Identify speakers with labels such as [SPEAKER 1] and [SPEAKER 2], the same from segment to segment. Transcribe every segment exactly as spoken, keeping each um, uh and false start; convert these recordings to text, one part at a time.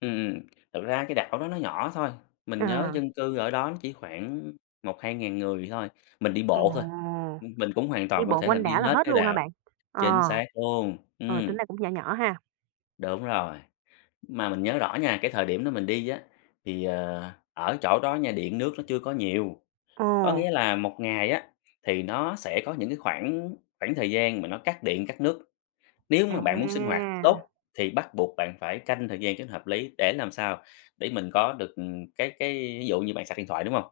[SPEAKER 1] Ừm, thực ra cái đảo đó nó nhỏ thôi, mình nhớ
[SPEAKER 2] À.
[SPEAKER 1] dân cư ở đó nó chỉ khoảng một hai ngàn người thôi, mình đi
[SPEAKER 2] Ồ!
[SPEAKER 1] bộ thôi, ưm, mình cũng hoàn
[SPEAKER 2] Đi
[SPEAKER 1] toàn có
[SPEAKER 2] bộ
[SPEAKER 1] thể là
[SPEAKER 2] quanh
[SPEAKER 1] đi
[SPEAKER 2] đảo là
[SPEAKER 1] hết
[SPEAKER 2] hết
[SPEAKER 1] cái
[SPEAKER 2] luôn hả
[SPEAKER 1] đạo
[SPEAKER 2] bạn? Ờ,
[SPEAKER 1] chính xác luôn,
[SPEAKER 2] rồi
[SPEAKER 1] ừm.
[SPEAKER 2] tính ra cũng nhỏ nhỏ ha.
[SPEAKER 1] Đúng rồi, mà mình nhớ rõ nha, cái thời điểm đó mình đi á, thì, ờ, ở chỗ đó nha, điện nước nó chưa có nhiều, có
[SPEAKER 2] Ồ.
[SPEAKER 1] nghĩa là một ngày á, thì nó sẽ có những cái khoảng khoảng thời gian mà nó cắt điện, cắt nước. Nếu mà bạn muốn sinh hoạt
[SPEAKER 2] À!
[SPEAKER 1] tốt thì bắt buộc bạn phải canh thời gian cho nó hợp lý để làm sao để mình có được, ừm, cái cái ví dụ như bạn sạc điện thoại, đúng hông?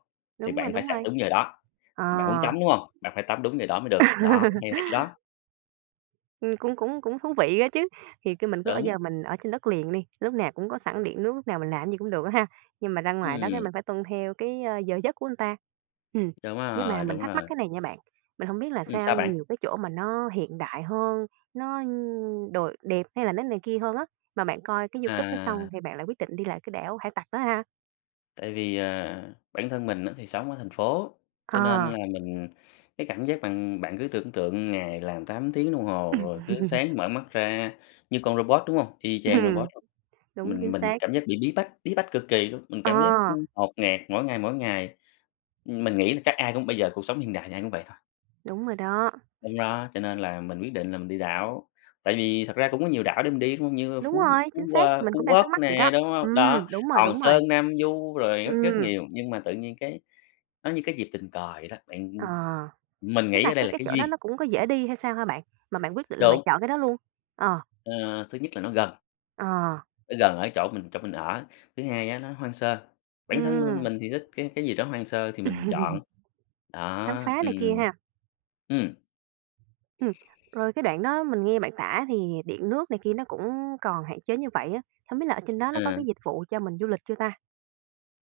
[SPEAKER 1] Thì
[SPEAKER 2] Đúng rồi,
[SPEAKER 1] bạn phải
[SPEAKER 2] đúng
[SPEAKER 1] sạc
[SPEAKER 2] rồi.
[SPEAKER 1] đúng giờ đó,
[SPEAKER 2] Ờ.
[SPEAKER 1] bạn muốn tắm, đúng hông? Bạn phải tắm đúng giờ đó mới được, đó, hay là hay chỗ đó.
[SPEAKER 2] Ừm, cũng cũng cũng thú vị á chứ, thì cứ mình cứ ở
[SPEAKER 1] Đúng.
[SPEAKER 2] giờ mình ở trên đất liền đi, lúc nào cũng có sẵn điện nước, lúc nào mình làm cái gì cũng được á ha, nhưng mà ra ngoài đó cái
[SPEAKER 1] Ừm.
[SPEAKER 2] mình phải tuân theo cái, ơ, giờ giấc của ừn ta. Ừm,
[SPEAKER 1] Đúng
[SPEAKER 2] nhưng mà
[SPEAKER 1] rồi,
[SPEAKER 2] mình
[SPEAKER 1] đúng
[SPEAKER 2] thắc mắc
[SPEAKER 1] rồi.
[SPEAKER 2] cái này nha bạn, mình hông biết là
[SPEAKER 1] Ừm,
[SPEAKER 2] sao
[SPEAKER 1] sao bạn?
[SPEAKER 2] nhiều cái chỗ mà nó hiện đại hơn, nó nh đồi đẹp hay là nó này kia hơn á, mà bạn coi cái YouTube đó xong
[SPEAKER 1] À.
[SPEAKER 2] thì bạn lại quyết định đi lại cái Đảo Hải Tặc đó ha?
[SPEAKER 1] Tại vì, à, bản thân mình á thì sống ở thành phố, cho nên là
[SPEAKER 2] À!
[SPEAKER 1] mình cái cảm giác bạn bạn cứ tưởng tượng ngày làm tám tiếng đồng hồ
[SPEAKER 2] Ừm.
[SPEAKER 1] rồi cứ sáng mở mắt ra như con robot, đúng hông? Y chang
[SPEAKER 2] Ừm,
[SPEAKER 1] robot,
[SPEAKER 2] đúng, chính
[SPEAKER 1] mình mình
[SPEAKER 2] xác.
[SPEAKER 1] cảm giác bị bí bách, bí bách cực kỳ luôn, mình
[SPEAKER 2] Ờ.
[SPEAKER 1] cảm giác, ưm, ngột ngạt mỗi ngày, mỗi ngày, ưm, mình nghĩ là chắc ai cũng bây giờ cuộc sống hiện đại thì ai cũng vậy thôi.
[SPEAKER 2] Đúng rồi đó.
[SPEAKER 1] Đúng đó, cho nên là mình quyết định là mình đi đảo, tại vì thật ra cũng có nhiều đảo để mình đi, đúng hông? Như
[SPEAKER 2] Đúng
[SPEAKER 1] Phú
[SPEAKER 2] rồi,
[SPEAKER 1] Phú
[SPEAKER 2] chính xác,
[SPEAKER 1] qua
[SPEAKER 2] mình
[SPEAKER 1] Phú
[SPEAKER 2] cũng đang
[SPEAKER 1] Quốc
[SPEAKER 2] thắc mắc vậy
[SPEAKER 1] nè,
[SPEAKER 2] đó.
[SPEAKER 1] đúng hông?
[SPEAKER 2] Ừm,
[SPEAKER 1] Đó,
[SPEAKER 2] đúng rồi,
[SPEAKER 1] Hòn
[SPEAKER 2] đúng rồi.
[SPEAKER 1] Sơn, Nam Du rồi rất rất
[SPEAKER 2] Ừm.
[SPEAKER 1] nhiều, nhưng mà tự nhiên cái nó như cái dịp tình cờ vậy đó, bạn,
[SPEAKER 2] Ờ,
[SPEAKER 1] ưm mình
[SPEAKER 2] tức
[SPEAKER 1] nghĩ
[SPEAKER 2] là
[SPEAKER 1] ở đây
[SPEAKER 2] cái
[SPEAKER 1] là
[SPEAKER 2] cái
[SPEAKER 1] cái
[SPEAKER 2] chỗ đó
[SPEAKER 1] duyên.
[SPEAKER 2] nó cũng có dễ đi hay sao hả bạn? Mà bạn quyết định là bạn
[SPEAKER 1] Đúng.
[SPEAKER 2] chọn cái đó luôn? Ờ.
[SPEAKER 1] Ờ, thứ nhất là nó gần.
[SPEAKER 2] Ờ.
[SPEAKER 1] Nó gần ở chỗ mình chỗ mình ở, thứ hai á nó hoang sơ, bản thân
[SPEAKER 2] Ừm.
[SPEAKER 1] mình thì thích cái cái gì đó hoang sơ thì mình chọn,
[SPEAKER 2] Khám
[SPEAKER 1] đó,
[SPEAKER 2] phá này
[SPEAKER 1] ừm.
[SPEAKER 2] kia ha.
[SPEAKER 1] Ừm.
[SPEAKER 2] Ừm, rồi cái đoạn đó mình nghe bạn tả thì điện, nước này kia nó cũng còn hạn chế như vậy á, không biết là ở trên đó nó có cái
[SPEAKER 1] À.
[SPEAKER 2] dịch vụ cho mình du lịch chưa ta?